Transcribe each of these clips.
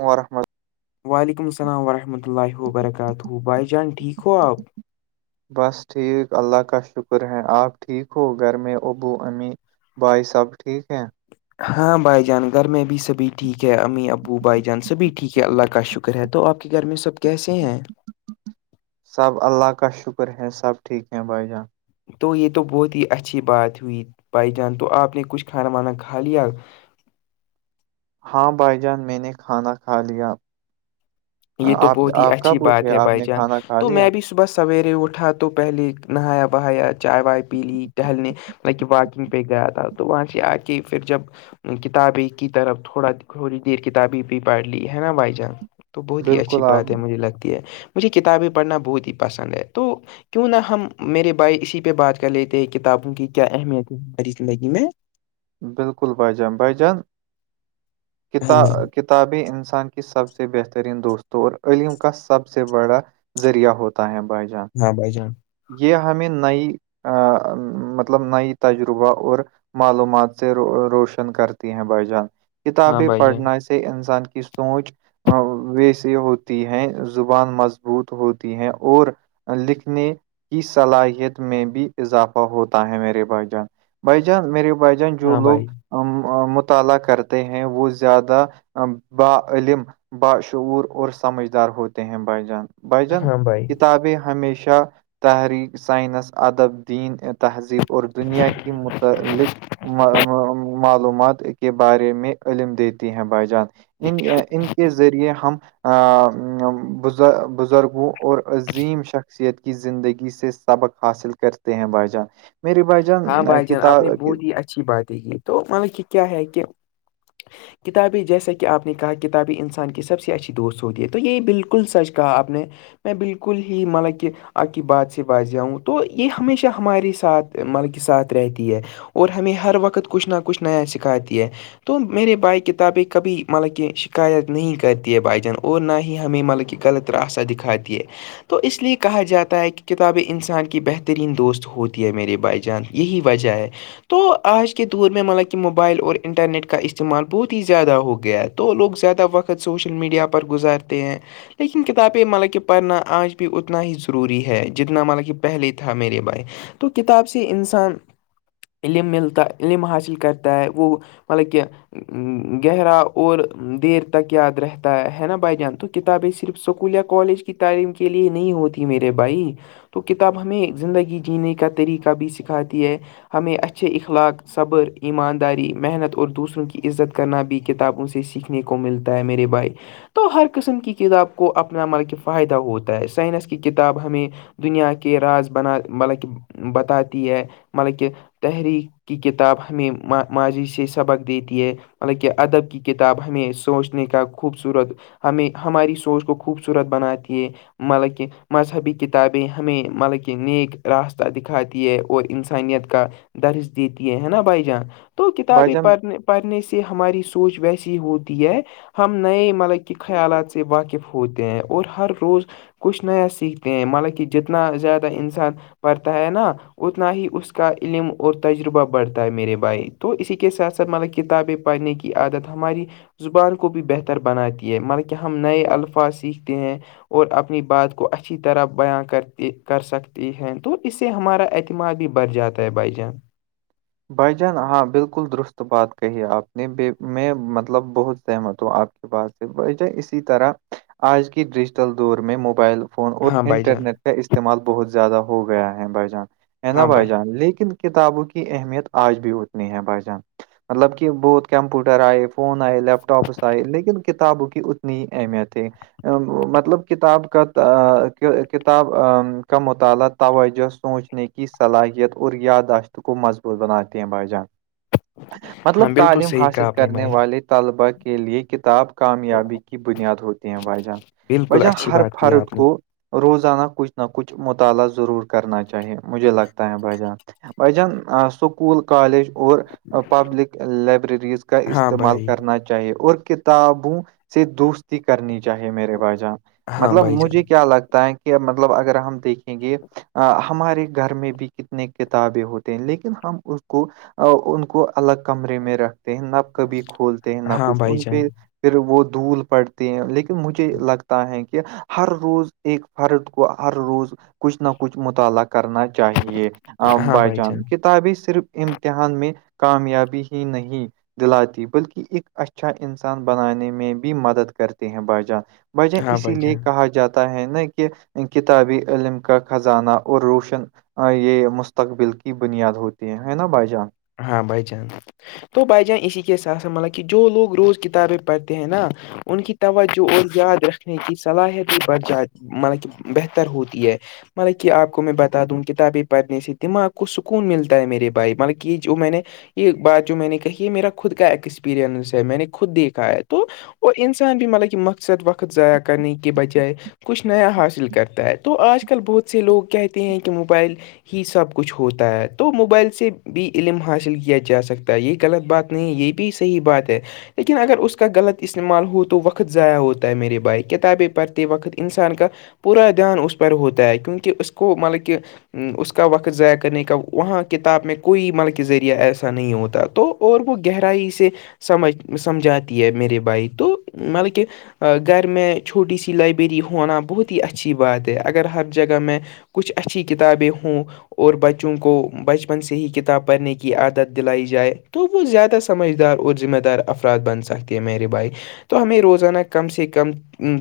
م وورحمت وعلیکم السلام ورحمۃ اللہ و ببرکاتہ بھائی جان ٹھیک ہو آپ بس ٹھیک اللہ کا شکر ہے آپ ٹھیک ہو گھر میں ابو امی بھائی سب ٹھیک ہیں ہاں بھائی جان گھر میں بھی سبھی ٹھیک ہے امی ابو بھائی جان سبھی ٹھیک ہے اللہ کا شکر کوکر ہے تو آپ کے گھر میں سب کیسے ہیں سب اللہ کا شکر ہے سب ٹھیک ہے بھائی جان تو یہ تو بہت ہی اچھی بات ہوئی بھائی جان تو آپ نے کچھ کھانا وانا کھا لیا ہاں بھائی جان میں نے کھانا کھا لیا یہ تو آپ بہت ہی آپ اچھی کب بات اٹھے ہے آپ بھائی نے جان کھانا کھا تو لیا میں بھی صبح سویرے اٹھا تو پہلے نہایا بہایا چائے وائے پی لی ٹہلنے لائک واکنگ پہ گیا تھا تو وہاں سے آ کے پھر جب کتابی کی طرف تھوڑا تھوڑی دیر کتابی بھی پڑھ لی ہے نا بھائی جان تو بہت ہی اچھی بالکل آپ بات ہے مجھے لگتی ہے مجھے کتابیں پڑھنا بہت ہی پسند ہے تو کیوں نہ ہم میرے بھائی اسی پہ بات کر لیتے ہیں کتابوں کی کیا اہمیت ہے ہماری زندگی میں بالکل بھائی جان بھائی جان ہاں کتا بھائی کتابیں انسان کی سب سے بہترین دوستوں اور علم کا سب سے بڑا ذریعہ ہوتا ہے بھائی جان ہاں بائی جان یہ ہمیں نئی مطلب نئی تجربہ اور معلومات سے روشن کرتی ہیں بھائی جان ہاں کتابیں بھائی جان پڑھنا انسان کی سوونچ ویسی ہوتی ہے زبان مضبوط ہوتی ہے اور لکھنے کی صلاحیت میں بھی اضافہ ہوتا ہے میرے بھائی جان بھائی جان میرے بھائی جان جو ہاں لوگ بھائی مطالعہ کرتے ہیں وہ زیادہ علم باشعور اور سمجھدار ہوتے ہیں بھائی جان بھائی جان ہاں بھائی کتابیں ہمیشہ تحریک سائنس ادب دین تہذیب اور دنیا کے متعلق معلومات کے بارے میں علم دیتی ہیں بھائی جان ان ان کے ذریعے ہم بزرگوں اور عظیم شخصیت کی زندگی سے سبق حاصل کرتے ہیں بھائی جان میری بھائی ہاں جان بھائی کتا آپ نے بہت اچھی بات ہے تو مل کہ کیا ہے کہ کتابیں جیسا کہ آپ نے کہا کتابی انسان کی سب سے اچھی دوست ہوگی ہے تو یہی بالکل سچ کہا آپ نے میں بالکل ہی مطلب کہ آ کی بات سے باز جاؤں تو یہ ہمیشہ ہمارے ساتھ مل کے ساتھ رہتی ہے اور ہمیں ہر وقت کچھ نہ کچھ نیا سکھاتی ہے تو میرے بھائی کتابیں کبھی مطلب کہ شکایت نہیں کرتی ہے بھائی جان اور نہ ہی ہمیں مطلب کہ غلط راستہ دکھاتی ہے تو اس لیے کہا جاتا ہے کہ کتابیں انسان کی بہترین دوست ہوتی ہے میرے بھائی جان یہی وجہ ہے تو آج کے دور میں مطلب کہ موبائل اور انٹرنیٹ کا استعمال بہت ہی زیادہ ہو گیا ہے تو لوگ زیادہ وقت سوشل میڈیا پر گزارتے ہیں لیکن کتابیں مالا کہ پڑھنا آج بھی اتنا ہی ضروری ہے جتنا مطالا کہ پہلے تھا میرے بھائی تو کتاب سے انسان علم ملتا علم حاصل کرتا ہے وہ مطلب کہ گہرا اور دیر تک یاد رہتا ہے نا بھائی جان تو کتابیں صرف اسکول یا کالج کی تعلیم کے لیے نہیں ہوتی میرے بھائی تو کتاب ہمیں زندگی جینے کا طریقہ بھی سکھاتی ہے ہمیں اچھے اخلاق صبر ایمانداری محنت اور دوسروں کی عزت کرنا بھی کتابوں سے سیکھھی دیکنے کو ملتا ہے میرے بھائی تو ہر قسم کی کتاب کو اپنا ملک فائدہ ہوتا ہے سائنس کی کتاب ہمیں دنیا کے راز بنا مطلب کہ بتاتی ہے مطلب کہ تحریک کی کتاب ہمیں ماضی سے سبق دیتی ہے مطلب کہ ادب کی کتاب ہمیں سوچنے کا خوبصورت ہمیں ہماری سوچ کو خوبصورت بناتی ہے مطلب کہ مذہبی کتابیں ہمیں مطلب کہ نیک راست دکھاتی ہے اور انسانیت کا درج دیتی ہے ہے نا بھائی جاں تو بھائی کتابیں جان پڑھنے پڑھنے سے ہماری سوچ ویسی ہوتی ہے ہم نئے ملب کے خیالات سے واقف ہوتے ہیں اور ہر روز کچھ نیا سیکھتے ہیں مطلب کہ جتنا زیادہ انسان پڑھتا ہے نا اتنا ہی اس کا علم اور تجربہ بڑھتا ہے میرے بھائی تو اسی کے ساتھ ساتھ مطلب کتابیں پڑھنے کی عادت ہماری زبان کو بھی بہتر بناتی ہے مطلب کہ ہم نئے الفاظ سیکھتے ہیں اور اپنی بات کو اچھی طرح بیاں کرتے کر سکتے ہیں تو اس سے ہمارا اعتمااد بھی بڑھ جاتا ہے بھائی جان بھائی جان ہاں بالکل درست بات کہی ہے آپ نے ب میں مطلب بہت سہمت ہوں آپ کی بات سے اسی طرح آج کی ڈیجیٹل دور میں موبائل فون اور ہاں بھائی جان انٹرنیٹ کا استعمال بہت زیادہ ہو گیا ہے بھائی جان ہے نا بھائی جان لیکن کتابوں کی اہمیت آج بھی ہوتنی ہے بھائی جان مطلب کہ بہت کمپیوٹر آئے فون آئے لیپ ٹاپس آئے لیکن کتابوں کی اتنی ہی اہمیت ہے مطلب کتاب کا کتاب کا مطالعہ توجہ سوچنے کی کی صلاحیت اور یاداشت کو مضبوط بناتے ہیں بھائی جان ہاں مطلب بالکل تعلیم صحیح حاصل کہا آپ نے کرنے بھائی والے طلباء کے لیے کتاب کامیابی کی بنیاد ہوتی ہیں بھائی جہان بھائی بالکل جان اچھی ہر بات کی فرد آپ نے کو روزانہ کچھ نہ کچھ مطالعہ ضرور کرنا چاہیے مجھے لگتا ہے بھائی جان بج جن سکول کالج اور پبلک لائبررز کا ہاں استعمال بھائی کرنا چاہیے اور کتابوں سے دوستی کرنی چاہیے میرے باجان ہاں مطلب بھائی مجھے جان کیا لگتا ہے کہ مطلب اگر ہم دیکھیں گے ہمارے گھر میں بھی کتنے تعابے ہوتے ہیں لیکن ہم اس کو ان کو الگ کمرے میں رکھتے ہیں نہ کبھی کھولتے ہیں نہ ہاں کچھ بھائی ان پہ جان پھر وہ دھول پڑتے ہیں لیکن مجھے لگتا ہے کہ ہر روز ایک فرد کو ہر روز کچھ نہ کچھ مطالعہ کرنا چاہیے ہاں بائی بھائی جان کتابیں صرف امتحان میں کامیابی ہی نہیں دلاتی بلکہ ایک اچھا انسان بنانے میں بھی مدد کرتے ہیں بھائی جان وجہ ہاں اسی بھائی لیے جان کہا جاتا ہے نا کہ کتابی علم کا خزانہ اور روشن یہ مست مستقبل کی بنیاد ہوتی ہیں ہے نا بھائی جان ہاں بھائی جان تو بھائی جان اسی کےساتھ س ملب کہ جو لوگ روز کتابیں پڑھتے ہیں نا ان کی توجہ اور یاد رکھنے کی صلاحیت بھی بڑھ جاتی ہے مطلب کہ بہتر ہوتی ہے مطلب کہ آپ کو میں بتا دوں کتابیں پڑھنے سے دماغ کو سکون ملتا ہے میرے بھائی مطلب کہ جو میں نے یہ بات جو میں نے کہی یہ میرا خود کا ایکسپیرئنس ہے میں نے خود دیکھا ہے تو اور انسان بھی مطلب کہ مقصد وقت ضائع کرنے کے بچائے کچھ نیا حاصل کرتا ہے تو آج کل بہت سے لوگ کہتے ہیں کہ موبائل ہی سب کچھ ہوتا ہے تو موبائل سے بھی علم حاصل کیا جا سکتا ہے یہ غلط بات نہیں ہے یہ بھی صحیح بات ہے لیکن اگر اس کا غلط استعمال ہو تو وقت ضائع ہوتا ہے میرے بھائی کتابیں پڑھتے وقت انسان کا پورا دھیان اس پار ہوتا ہے کیونکہ اسس کو مطلب کہ اس کا وقت ضائع کرنے کا وہاں کتاب میں کوئی مل کے ذریعہ ایسا نہیں ہوتا تو اور وہ گہرائی سے سمجھ سمجھاتی ہے میرے بھائی تو مطلب کہ گھر میں چھوٹی سی لائبریری ہونا بہت ہی اچھی بات ہے اگر ہر جگہ میں کچھ اچھی کتابیں ہوں اور بچوں کو بچپن سے ہی کتاب پڑنے کی عادت دلائی جائے تو وہ زیادہ سمجھدار اور ذمہ دار افر فرت بن سکتی ہے میری بھائی تو ہمیں روزانہ کم سے کم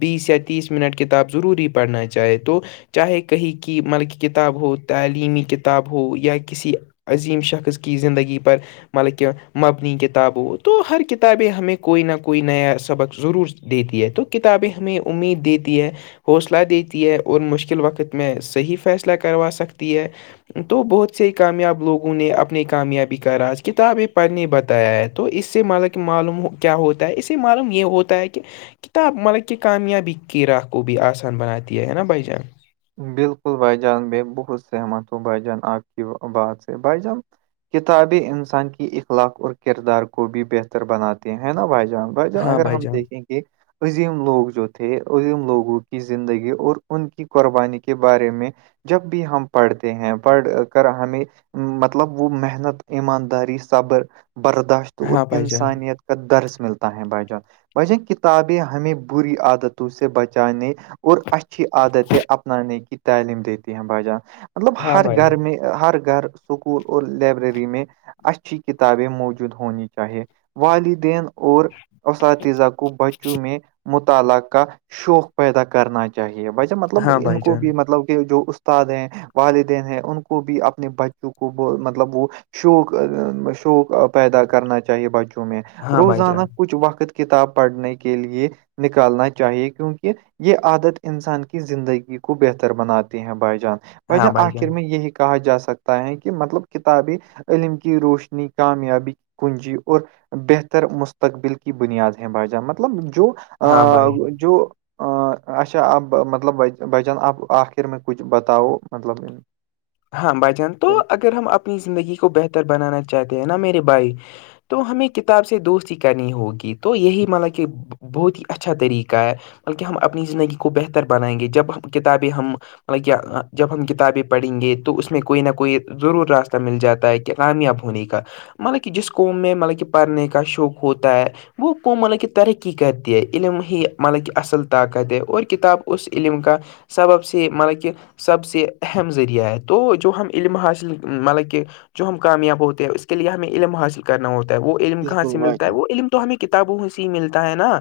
بیس یا تیس منٹ کتاب ضروری پڑھنا چاہے تو چاہے کہیں کی مر کی کتاب ہو تعلیمی کتاب ہو یا کسی عظیم شخص کی زندگی پر مطلب کہ مبنی کتابوں تو ہر کتابیں ہمیں کوئی نہ کوئی نیا سبق ضرور دیتی ہے تو کتابیں ہمیں امید دیتی ہے حوصلہ دیتی ہے اور مشکل وقت میں صحیح فیصلہ کروا سکتی ہے تو بہت سے ہی کامیاب لوگ انہیں اپنی کامیابی کا راج کتابیں پڑھنے بتایا ہے تو اس سے مطا کہ معلوم ہو کیا ہوتا ہے اسے معلوم یہ ہوتا ہے کہ کتاب مطلب کہ کامیابی کی راہ کو بھی آسان بناتی ہے نا بھائی جان بالکل بائی جان ب بہت سہمت ہ ہو بائی جان آپ کی بات سے بائی جان کتابیں انسان کی اخلاق اور کردار کو بھی بہتر بناتے نا بھائی جان بھائی ہاں اگر ہم جان دیکھیں گے عظیم لوگ جو تھے عظیم لوگوں کی زندگی اور ان کی قربانی کے بارے میں جب بھی ہم پڑھتے ہیں پڑھ کر ہمیں مطلب وہ محنت ایمانداری صبر برداشت اور ہاں بھائی جان انسانیت کا درس ملتا ہے بھائی جان بھائی جان کتابیں ہمیں بری عادتوں سے بچانے اور اچھی عادتیں اپنانے کی تعلیم دیتی ہیں بھائی جان مطلب ہاں ہر بھائی گھر میں ہر گھر اسکول اور لائبریری میں اچھی کتابیں موجود ہونی چاہیے والدین اور اساتذہ کو بچوں میں مطالعہ کا شوق پیدا کرنا چاہیے ویسے مطلب ہاں ان بھائی کو جان بھی مطلب کہ جو استاد ہیں والدین ہیں ان کو بھی اپنے بچوں کو مطلب وہ شوق شوق پیدا کرنا چاہیے بچوں میں ہاں بھائی روزانہ جان کچھ وقت کتاب پڑھنے کے لیے نکالنا چاہیے کیونکہ یہ عادت انسان کے زندگی کو بہتر بناتے ہیں بائی جان بائی ہاں جان بھائی آخر میں یہی کہا جا سکتا ہے کہ مطلب کتابیں علم کی روشنی کامیابی کنجی اور بہتر مستقبل کی بنیاد ہے بھا جان مطلب جو ہاں بھائی جو اچھا اب مطلب بھائی جان آب آخر میں کچھ بتاؤ مطلب ہاں بھجن تو اگر ہم اپنی زندگی کو بہتر بنانا چاہتے ہیں نا میرے بھائی تو ہمیں کتاب سے دوستی کرنی ہوگی تو یہی مطلب کہ بہت ہی اچھا طریقہ ہے بلکہ ہم اپنی زندگی کو بہتر بنائیں گے جب ہم کتابیں ہم مطلب کیا جب ہم کتابیں پڑھیں گے تو اس میں کوئی نہ کوئی ضرور راستہ مل جاتا ہے کہ کامیاب ہونے کا مطلب کہ جس کو میں مطلب کہ پڑھنے کا شوق ہوتا ہے وہ کو مطلب کہ ترقی کرتی ہے علم ہی مطلب کہ اصل طاقت ہے اور کتاب اس علم کا سبب سے مطلب کہ سب سے اہم ذریعہت تو جو ہم علم حاصل مطلب کہ جو ہم کامیاب ہوتے ہیں اس کے لیے ہمیں علم حاصل کرنا ہوتا ہے وہ علم کہاں بالکل سے بھائی ملتا ہے جان وہ علم تو ہمیں کتابوں سے ہی ملتا ہے نا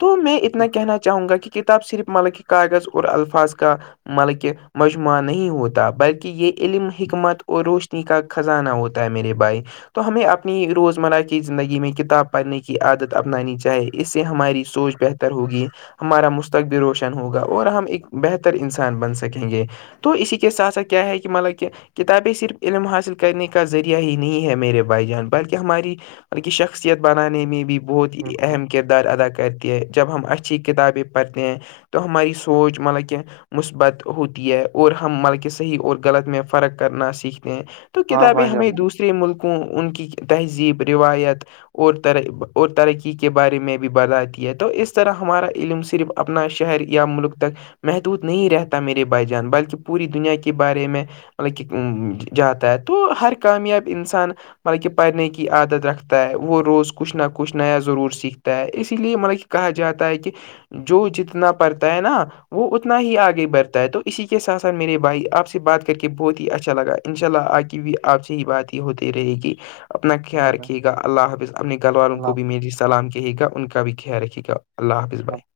تو میں اتنا کہنا چاہوں گا کہ کنا کتاب صرف مطلب کہ کاغذ اور الفاظ کا مطلب کہ مجموعہ نہیں ہوتا بلکہ کہ یہ علم حکمت اور روشنی کا خزانہ ہوتا ہے میرے بھائی تو ہمیں اپنی روزمرہ کی زندگی میں کتاب پڑھنے کی عادت اپنانی چاہیے اس سے ہماری سوچ بہتر ہوگی ہمارا مستقبل روشن ہوگا اور ہم ایک بہتر انسان بن سکیں گے تو اسی کے س سا کیا ہے کہ مطلب کہ کتابیں صرف علم حاصل کرنے کا ذریعہ ہی نہیں ہے میرے بھائی جان بلکہ ہماری ان کی شخصیت بنانے میں بھی بہت ہی بالکل اہم کردار ادا کرتی ہے جب ہم اچھی کتابیں پڑھتے ہیں تو ہماری سوچ مطلب کہ مثبت ہوتی ہے اور ہم مطلب کہ ہی اور غلط میں فرق کرنا سیکھتے ہیں تو ہاں کتابیں بھائی ہمیں جان دوسری تسر ملکوں ان کی تہذیب روایت اور اور ترقی کے بارے میں بھی بتاتی ہے تو اس طرح ہمارا علم صرف اپنا شہر یا ملک تک محدود نہیں رہتا میرے بھائی جان بلکہ پوری دنیا کی کے بارے میں مطلب کہ جاتا ہے تو ہر کامیاب انسان مطلب کہ پڑھنے کی عادت رکھتا ہے وہ روز کچھ نہ کچھ نیا ضرور سیکھتا ہے اسی لیے مطلب کہا جاتا ہے کہ جو جتنا پڑتا ہے نا وہ اتنا ہی آگے بڑھتا ہے تو اسی کے ساتھ ساتھ میرے بھائی آپ سے بات کر کے بہت ہی اچھا لگا ان شاء اللہ آ کے بھی آپ سے ہی بات ہی ہوتی رہے گی اپنا خیال اللہ بھائی رکھیے گا اللہ حافظ اپنے گل والاروں کو بھی اللہ میری سلام کہے گا ان کا بھی خیال رکے گا اللہ حافظ بھائی